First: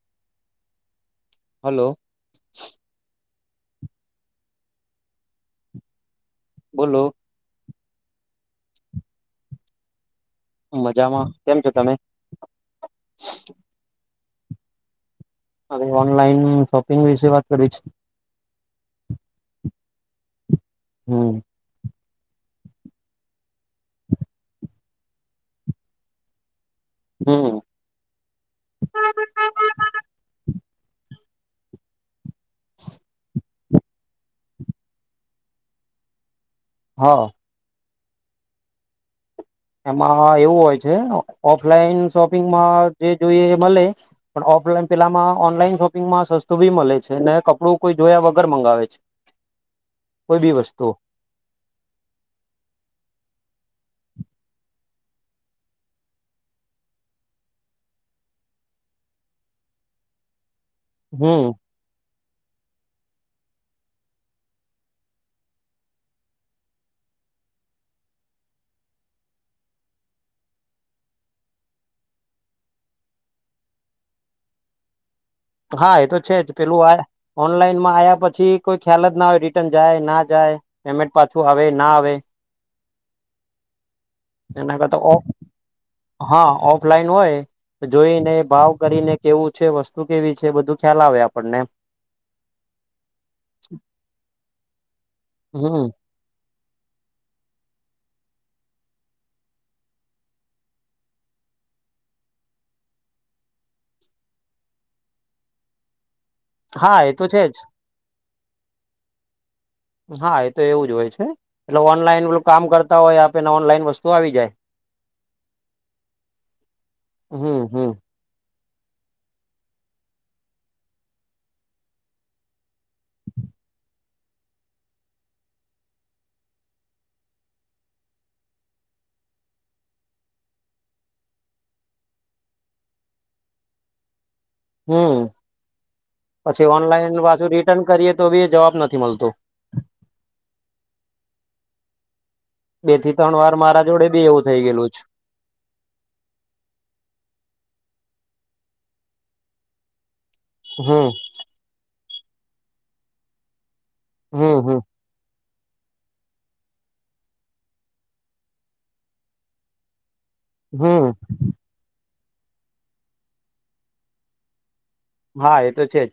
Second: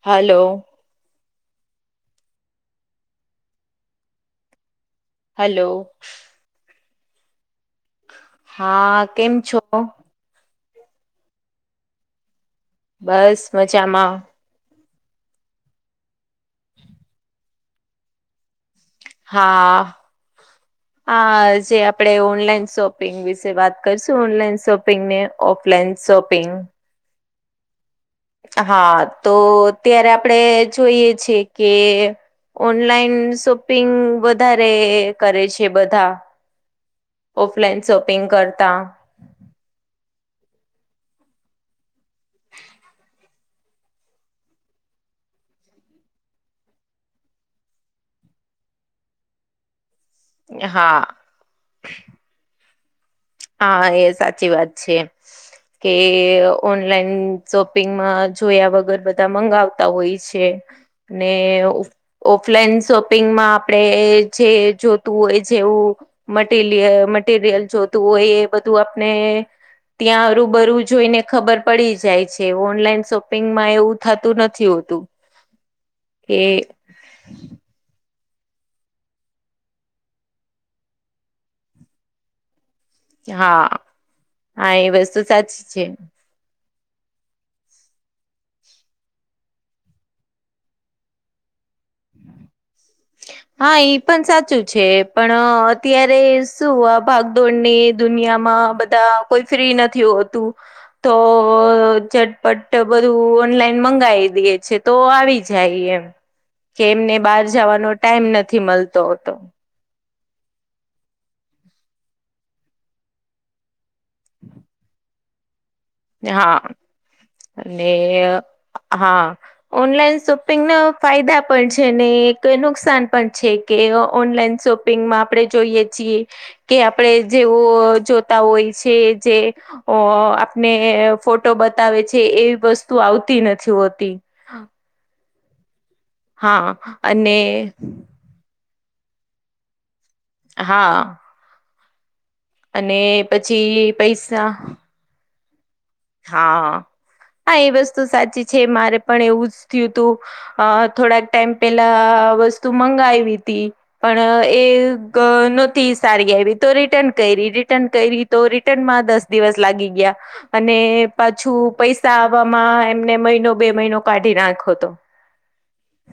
Hello. Hello. Hello. બોલો. હા કેમ છો? મજામાં કેમ છો તમે? બસ મજામાં. હવે ઓનલાઈન શોપિંગ વિશે વાત કરવી છ. હા હમ આ જે આપ પડે ઓનલાઈન શોપિંગ વિશે વાત કરશું ઓનલાઈન શોપિંગ ને ઓફલાઈન શોપિંગ. હમ્મ. હા તો અત્યારે આપડે જોઈએ છીએ કે, ઓનલાઈન શોપિંગ વધારે કરે છે બધા. હા. ઓફલાઈન શોપિંગ કરતા. એમાં એવું હોય છે ઓફલાઈન શોપિંગમાં જે જોઈએ એ મલે. પણ ઓફલાઈન પેલામાં ઓનલાઈન શોપિંગમાં સસ્તું બી મળે છે ને કપડું કોઈ જોયા વગર મંગાવે છે. બધી વસ્તુઓ. હા હા એ સાચી વાત છે. કે ઓનલાઈન શોપિંગમાં જોયા વગર બધા મંગાવ, તા હોય છે ને હમ ઉ ઓફલાઈન શોપિંગમાં આપણે જે જોતું હોય. જેવું મટિલીયલ મટીરિયલ જોતું હોય. એ બધું આપણે ત્યાં રુબરું જોઈને ખબર પડી જાય છે. ઓનલાઈન શોપિંગમાં એવું થતું નથી હોતું. [inaudible] હા, એ તો છે કે જ પેલું આ ઓનલાઇન આયા પછી કોઈ ખ્યાલ જ ના હોય, રિટર્ન જાય ના જાય પેમેન્ટ પાછું આવે ના આવે હા, હા એના એ કરતા ઓ વસ્તુ સાચી છે. હા, ઓફલાઈન હોય જોઈને ભાવ કરીને કેવું વસ્તુ કેવી છે. બધું ખ્યાલ આવે આપણને એમ હા, ઈ પણ સાચું છે. પણ હમ અત્યારે અરે શું, આ ભાગદોડની દુનિયામાં બધા કોઈ ફ્રી નથી હોતું. તો ઝટપટ બધું ઓનલાઈન મંગાવી દીએ છે. તો આવી જાય એમ હા એ જેમને તો છે બહાર જ જવાનો ટાઈમ નથી મળતો હોતો. હા, એ તો એવું જ હોય છે. એટલે ઓનલાઈન એલું કામ કરતા હોય. આપેને ઓનલાઈન વસ્તુ તો આવી જાય. હા, હમ હમ ને હા ઓનલાઈન શોપિંગ ના ફાયદા પણ છે. એક નુકસાન પણ છે. કે ઓનલાઈન શોપિંગમાં આપણે જોઈએ છીએ. કે આપણે જેવો જોતા હોય છે. જે અ ને ફોટો બતાવે છે. એવી વસ્તુ આવતી નથી હોતી હમ્મ, પછી હા ઓનલાઈન અને પાછુ રિટર્ન કરીએ. તો બી જવાબ નથી મળતો હા. બે અને થી ત્રણ વાર મારા પછી જોડે બી એવું પૈસા થઈ ગયેલુ જ છે. હા, હા એ વસ્તુ સાચી છે. મારે પણ એવું જ થયું તું હમ થોડાક ટાઈમ પેલા વસ્તુ મંગાવીતી પણ હમ એ હમ ન હોતી સારી આવી તો રિટર્ન કરી, રિટર્ન કરી તો રિટર્નમાં દસ દિવસ લાગી ગયા અને હમ પાછું પૈસા આવવામાં એમને મહિનો બે મહિનો કાઢી નાયખો હતો. હા, એ તો છે જ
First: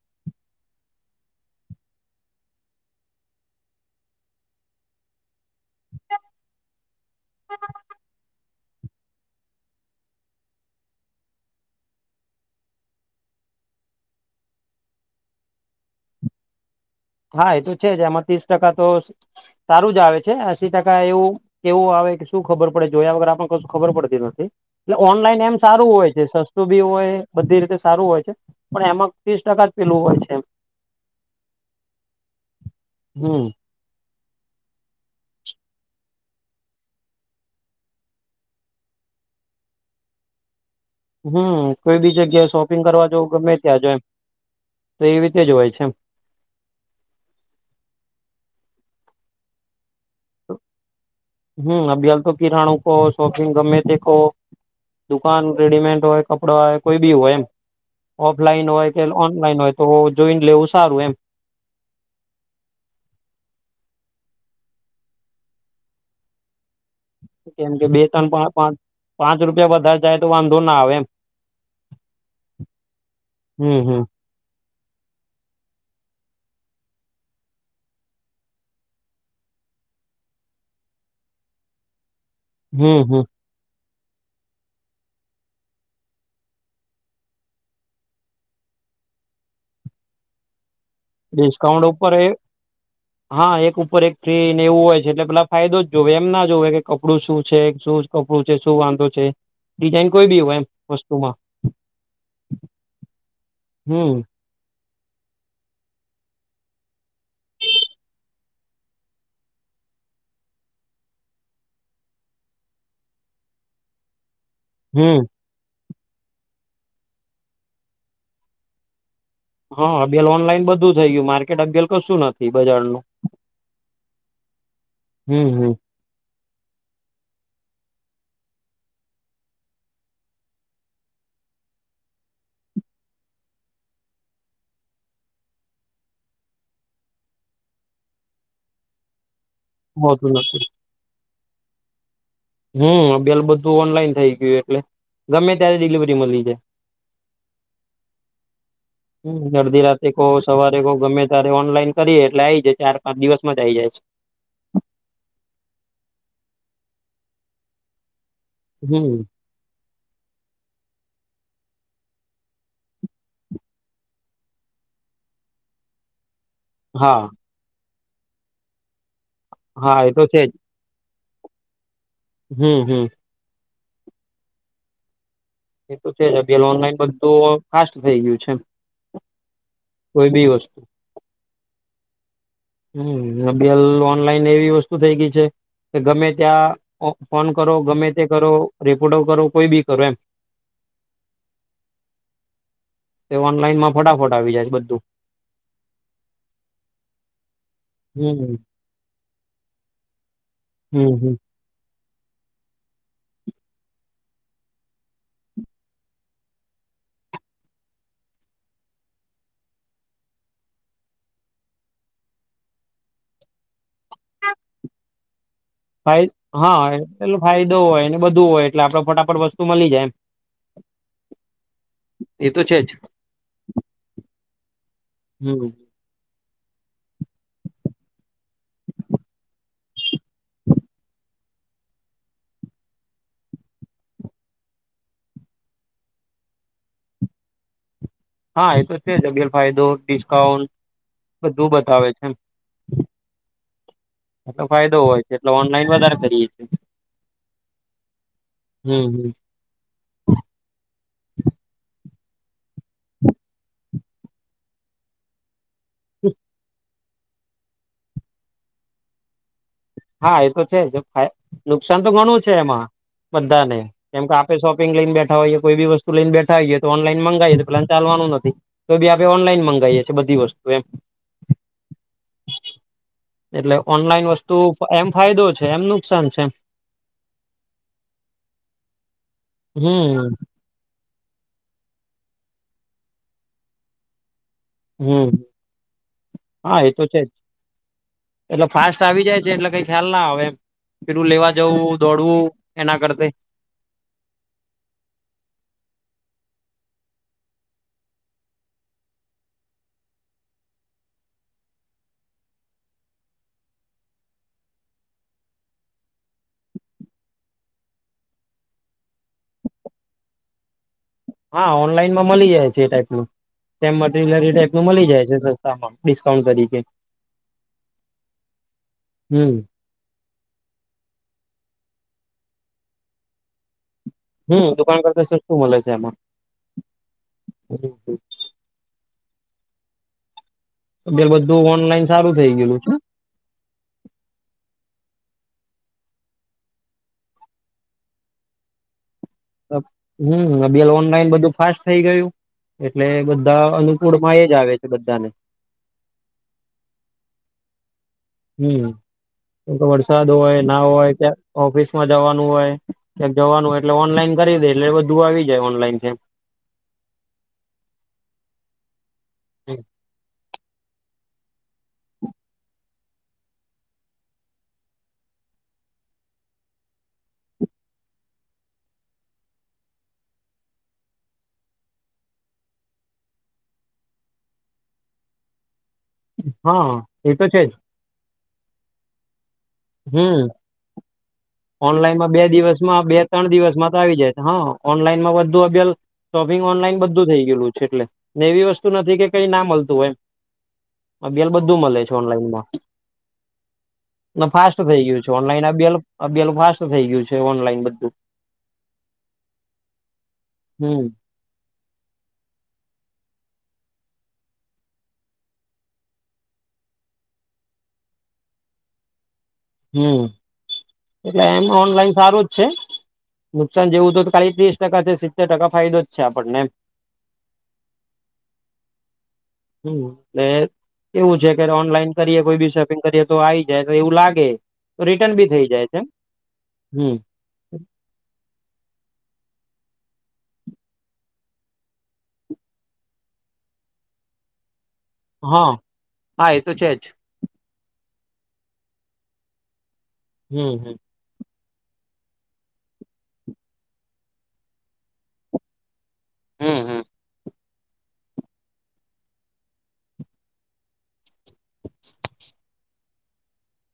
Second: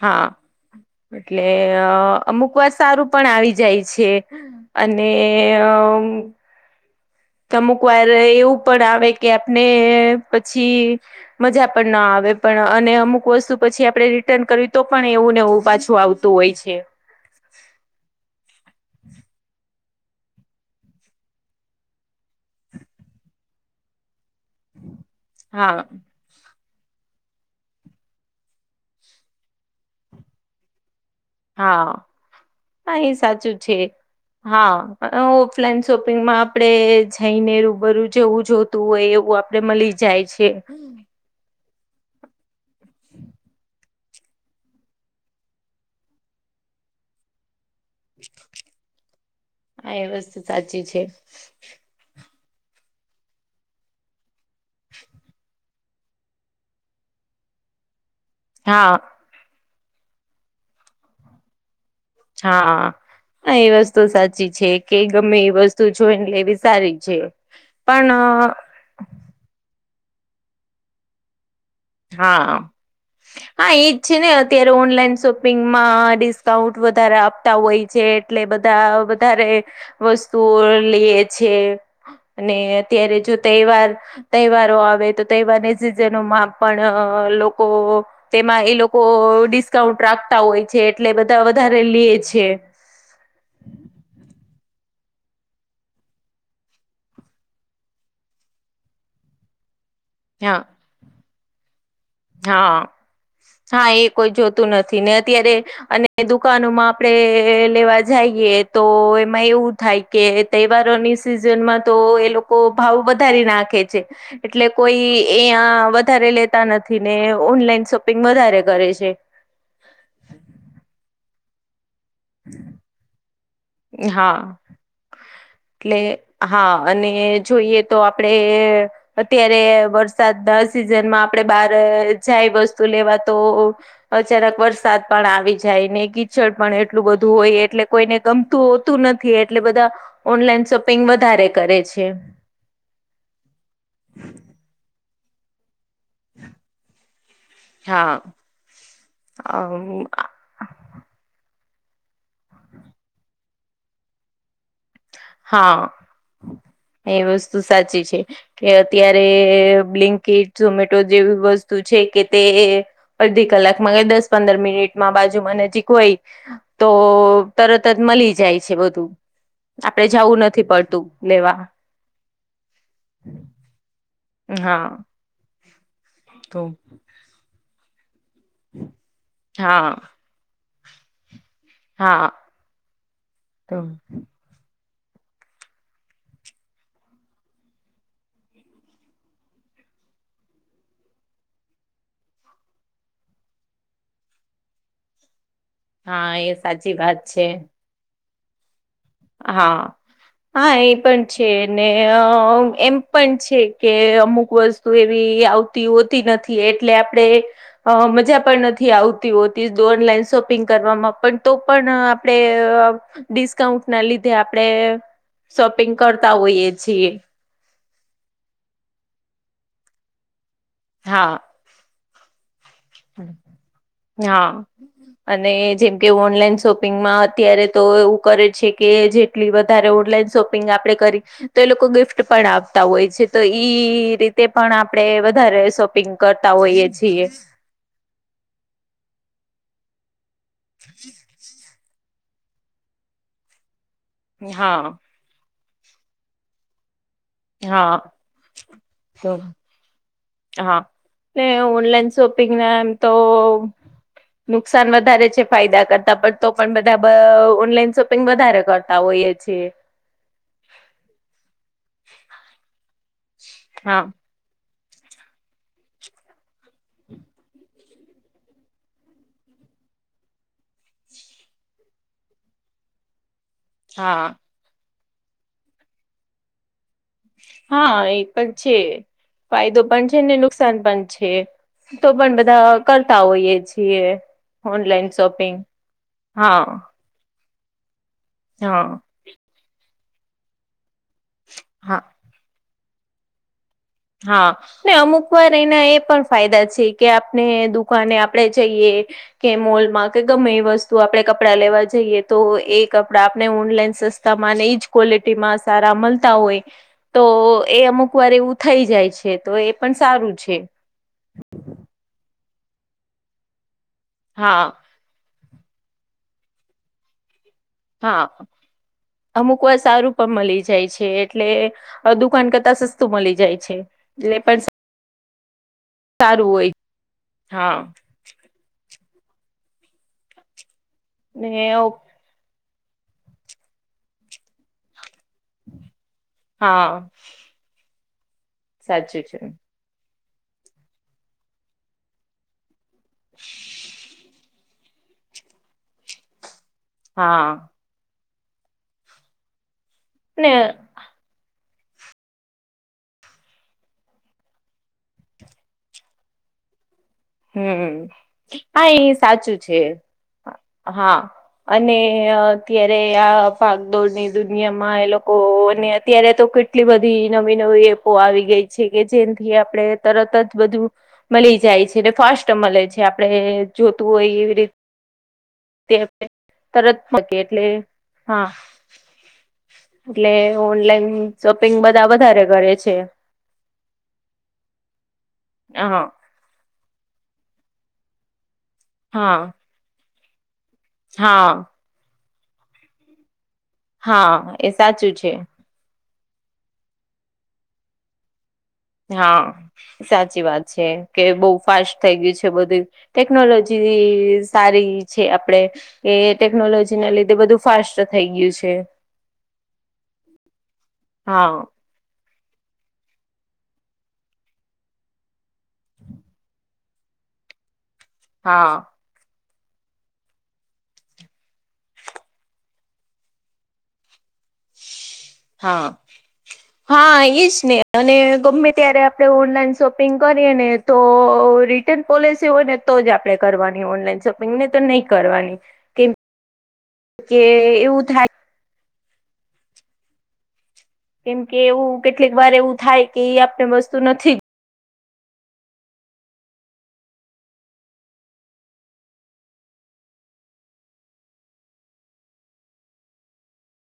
હા, એટલે અમુક વાર સારું પણ આવી જાય છે. અને અહ અમુક વાર એવું પણ આવે કે આપને પછી મજા પણ ન આવે પણ અને અમુક વસ્તુ પછી આપણે રિટર્ન કર્યું. તો પણ એવું એવું પાછું આવતું હોય છે. હા, એ તો છે જ એમાં ત્રીસ ટકા તો સારું જ આવે છે. એસી ટકા એવું કેવું આવે કે શું ખબર પડે. જો એ આ વગર આપને કશું ખબર પડતી નથી. એટલે ઓનલાઈન એમ હા સારું હોય છે. સસ્તું સસ્તું બી હોય બધી રીતે સારું હોય છે. પણ એમાં ત્રીસ ટકા પેલું હોય છે એમ. હા, હા એ હમ સાચું જ છે. હા, પણ ઓફલાઈન શોપિંગમાં આપણે જઈને રૂબરૂ જેવું જોતુ હોય એવું આપડે મળી જાય છે. હમ્મ, કોઈ બી જગ્યાએ શોપિંગ કરવા જોવું, ગમે ત્યાં જો એમ તો એવી રીતે જ હોય છે એમ. હા, એ વસ્તુ સાચી છે. હમ્મ, [unintelligible] તો ફિરાણુ કો શોપિંગ ગમે તે કો દુકાન રેડીમેડ હોય કપડાં હોય કોઈ બી હોય એમ. ઓફલાઈન હોય હા કે ઓનલાઈન હોય તો જોઈન લેવું સારું એમ. હા એ વસ્તુ સાચી છે કે ગમે એ વસ્તુ જોઈન લેવી સારી. છે કેમ કે બે પણ ત્રણ પાંચ પાંચ રૂપિયા વધારે જાય તો વાંધો ના આવે એમ. હા, હા હમ એ જ હમ છે ને અત્યારે ઓનલાઈન શોપિંગમાં ડિસ્કાઉન્ટ વધારે આપતા હોય છે એટલે બધા વધારે વસ્તુઓ લે છે અને હમ અત્યારે હમ જો તહેવાર તહેવારો આવે તહેવારને સીજનોમાં પણ લોકો તેમાં એ લોકો ડિસ્કાઉન્ટ રાખતા હોય છે એટલે બધા વધારે ડિસ્કાઉન્ટ લે ઉપર એ છે. હા એક ઉપર એક ફ્રી ને એવું હોય છે એટલે પેલા ફાયદો જ જોવે એમ ના જોવે કે કપડું શું છે શું કપડું છે શું વાંધો છે ડિઝાઇન કોઈ બી હોય હા એમ વસ્તુમાં. હા, હા એ હમ કોઈ જોતું નથી ને અત્યારે અને દુકાનોમાં આપડે લેવા જાયએ તો એમાં એવું થાય કે તહેવારોની સિઝનમાં તો એ લોકો ભાવ વધારી નાખે છે. એટલે કોઈ હમ એયા વધારે લેતા નથી ને ઓનલાઈન શોપિંગ વધારે કરે છે. હ અભીહાલ ઓનલાઈન બધું થઈ ગયું માર્કેટ અગેલ કશું નથી બજારનુ. હા, હમ એટલે હા અને જોઈએ તો આપડે અત્યારે વરસાદના સિઝનમાં આપડે બાર જાય વસ્તુ લેવા તો અચાનક વરસાદ પણ આવી જાય ને કીચડ પણ એટલું બધું હોય એટલે કોઈને ગમ તું હોતું નથી એટલે બધા હોતું નથી ઓનલાઈન શોપિંગ વધારે કરે છે. હમ્મ, અબયાલ બધું ઓનલાઈન થઈ ગયું એટલે ગમે ત્યારે ડિલિવ રી મલી જાય, હા અડધી રાતે કો સવારે કો ગમે ત્યારે ઓનલાઈન કરીએે એટલે આઈ જાય ચાર-પાંચ દિવસમાં જ આ આઈ જાય છે. હા એ વસ્તુ સાચી છે કે હમ અત્યારે બ્લિંકીટ, ઝોમેટો જેવી વસ્તુ છે કે તે અડધી કલાકમાં કે દસ પંદર મિનિટમાં બાજુમાં નજીક હોય તો હા. તરત જ મલી જાય છે બધું હા આપડે એ તો છે જાવું નથી પડતું લેવા. હમ્મ હમ્મ. હા. એ તો પે તો પેલો ઓનલાઈન બધું ફાસ્ટ થઈ ગયું છે, એમ. હા. કોઈ બી વસ્તુ. હા. હમ્મ, તો અભીહાલ ઓનલાઈન એવી વસ્તુ થઈ ગઈ છે કે ગમે ત્યાં ફોન કરો ગમે તે કરો રેકોર્ડો કરો કોઈ બી કરો એમ. તે ઓનલાઈનમાં ફટાફટ આવી જાય છે, બધું. હા, એ સાચી વાત છે. હમ્મ. હા, હા એ હમ પણ હમ છે. અને એમ પણ છે કે અમુક વસ્તુ એવી આવતી... હોતી નથી એટલે આપણેે અ મજા પણ નથી આવતી હોતી જો ઓનલાઈન શોપિંગ કરવામાં પણ તો પણ આપણે... ડિસ્કાઉન્ટ ના લીધે આપણેે શોપિંગ ફાય કરતા હોઈએ હા છીએ. એટલે ફાયદો હોય ને બધું હોય એટલે આપડે ફટાફટ વસ્તુ મળી જાય એમ. હા. એ તો છે જ. હા, અને હમ જેમ કે ઓનલાઈન શોપિંગમાં અત્યારે તો એવું કરે છે કે જેટલી વધારે ઓનલાઈન શોપિંગ આપણે કરી... તો એ લોકો ગિફ્ટ પણ આપતા હોય છે. તો ઈ રીતે પણ આપણે વધારે શોપિંગ... કરતા હોઈએ છીએ. હા, એ તો છે જ ઘેર ફાયદો, ડિસ્કાઉન્ટ બધું બતાવે છે. એટલો ફાયદો હા હોય છે, એટલે ઓનલાઈન વધારે કરીએે છીએ. હા. હમ [inaudible] હમ તો, હા, ને ઓનલાઈન શોપિંગ ના તો... નુકસાન વધારે છે. ફાયદા કરતા પણ તો પણ બધા ઓનલાઈન શોપિંગ વધારે કરતા હોઈએ છીએ. હા, એ તો છે જ નુકસાન તો ઘણું છે, એમાં બધાને હા કેમ કે.. શોપિંગ લઈને બેઠા હોઈએ કોઈ બી વસ્તુ લઈને બેઠા હોઈએ તો ઓનલાઈન મંગાવીએ તો પ્લાન ચાલવા નો નથી. તો બી આપણે ઓનલાઈન મંગાવીએ છીએ બધી વસ્તુ એમ. [inaudible] એટલે હા ઓનલાઈન વસ્તુ એમ ફાયદો છે, એમ નુકસાન છે એમ. હા, એ પણ છે, ફાયદો પણ છે હમ નુકસા નુકસાન પણ છે, તો પણ બધા કરતા હોઈએ છીએ. ઓનલાઈન હમ શોપિંગ, હા. એ તો છે જ. એટલે હા ફાસ્ટ આવી જાય છે, એટલે કઈ ખ્યાલ ના આવે એમ. પેલું લેવા જવું, હા દોડવું... એના કરતે. હા. ને અમુક વાર એના એ પણ ફાયદા છે કે આપણે દુકાને આપણેે જઈએ. કે મોલમાં કે ગમે એ વસ્તુ આપણે કપડાં લેવા જઈએ. તો એ કપડા આપણે ઓનલાઈન સસ્ સસ્તા માં ને ઈજ ક્વોલિટીમાં સારા મળતા હોય. તો એ અમુક વાર એવું... થઈ જાય છે, તો એ પણ સારું છે. હા, ઓનલાઈનમાં મળી જાય છે એ ટાઈપનું તેમ મટરિયલરી એ હા ટાઈપનું મળી જાય છે. તામાં ડિસ્કાઉન્ટ તરીકે. હા, હમ અમુક વાર સારું... પણ મળી જાય છે, એટલે દુકાન કરતા સસ્તું મળી જાય છે. હમ પણ દુકાન કરતા શ શું મળે છે એમાં. સારું હોય હા બે ને બધું ઓનલાઈન સારું થઈ ગયલું છે. હા. સાચી છે. હમલ ઓનલાઈન બધું ફાસ્ટ થઈ ગયું એટલે બધા અનુકૂળ હોય એ. ઝા આવે છે બધા ને. હા. હમ વરસાદ ને હોય ના હોય ક્યા. ઓફિસમાં જવાનું હોય કયાક જવાનું હોય એટલે ઓનલાઈન કરી દે એટલે બધું આવી જાય ઓનલાન પે હમ્મ, હા એ સાચું છે હા અને અત્યારે આ ભાગ કદોડની દુનિયામાં એ લોકો અત્યારે તો એટલી બધી નવી નવી એપો આવી ગઈ છે કે જેથી આપણે તરત જ બધું. મળી જાય છે, ટલે ફાસ્ટ મળે છે, આપડે જોતું હોય એવી રીતે. તે હા તરત એ ફકી તો છે એટલે હા. એટલે હમ્મ, ઓનલાઈન શોપિંગ બધા ઓનલાઈનમાં બે વધારે કરે છે દિવસમાં બે ત્રણ દિવસમાં તો આવી જાય. હા ઓનલાઈન માં વધુ અભલ હા શોપિંગ ઓનલાઈન બધું થઈ ગયેલું છે એટલે ને એવી વસ્તુ નથી કે હા કઈ ના મળતું હોય. એમ હા બેલ બધું મળે છે, ઓનલાઈનમાં હા એ ફાસ્ટ થઈ સાચું ગયું છે ઓનલાઈન આ બેલ બેલ ફાસ્ટ થઈ ગયું છે ઓનલાઈન બધું. હા સાચી વાત છે, હમ કે બહુ ફાસ્ટ થઈ ગયું છે, બધું ટેકનોલોજી સારી છે, આપડે એ ટેકનોલોજીને લીધે બધું ફાસ્ટ થઈ ગયું છે. હમ્મ, એટલે હા એમ ઓનલાઈન સારું જ છે. નુકસાન જેવું હતું તો ખાલી ત્રીસ ટકા છે સિત્તેર ટકા ફાયદો છે, આપણને હા, હમ્મ, એ એવું છે કે ઓનલાઈન કરીએ કોઈ બી શોપિંગ કરીએ તો આવી જાય તો એવું લાગે. રિટન બી થઇ જાય છે, હમ્મ ઈજ ને અને ગમે ત્યારે આપણે ઓનલાઈન શોપિંગ કરીએ ને તો રી ટન પોલિસી હોય ને તો જ આપણે કરવાની ઓનલાઈન શોપિંગ ને તો નહી કરવાની હા કેમ હા એ તો છે જ કે એવું થાય. હમ્મ, હમ્મ કેમ કે એવું કેટલીક વાર એવું થાય કે એ આપને વસ્તુ નથી. હમ્મ, હમ્મ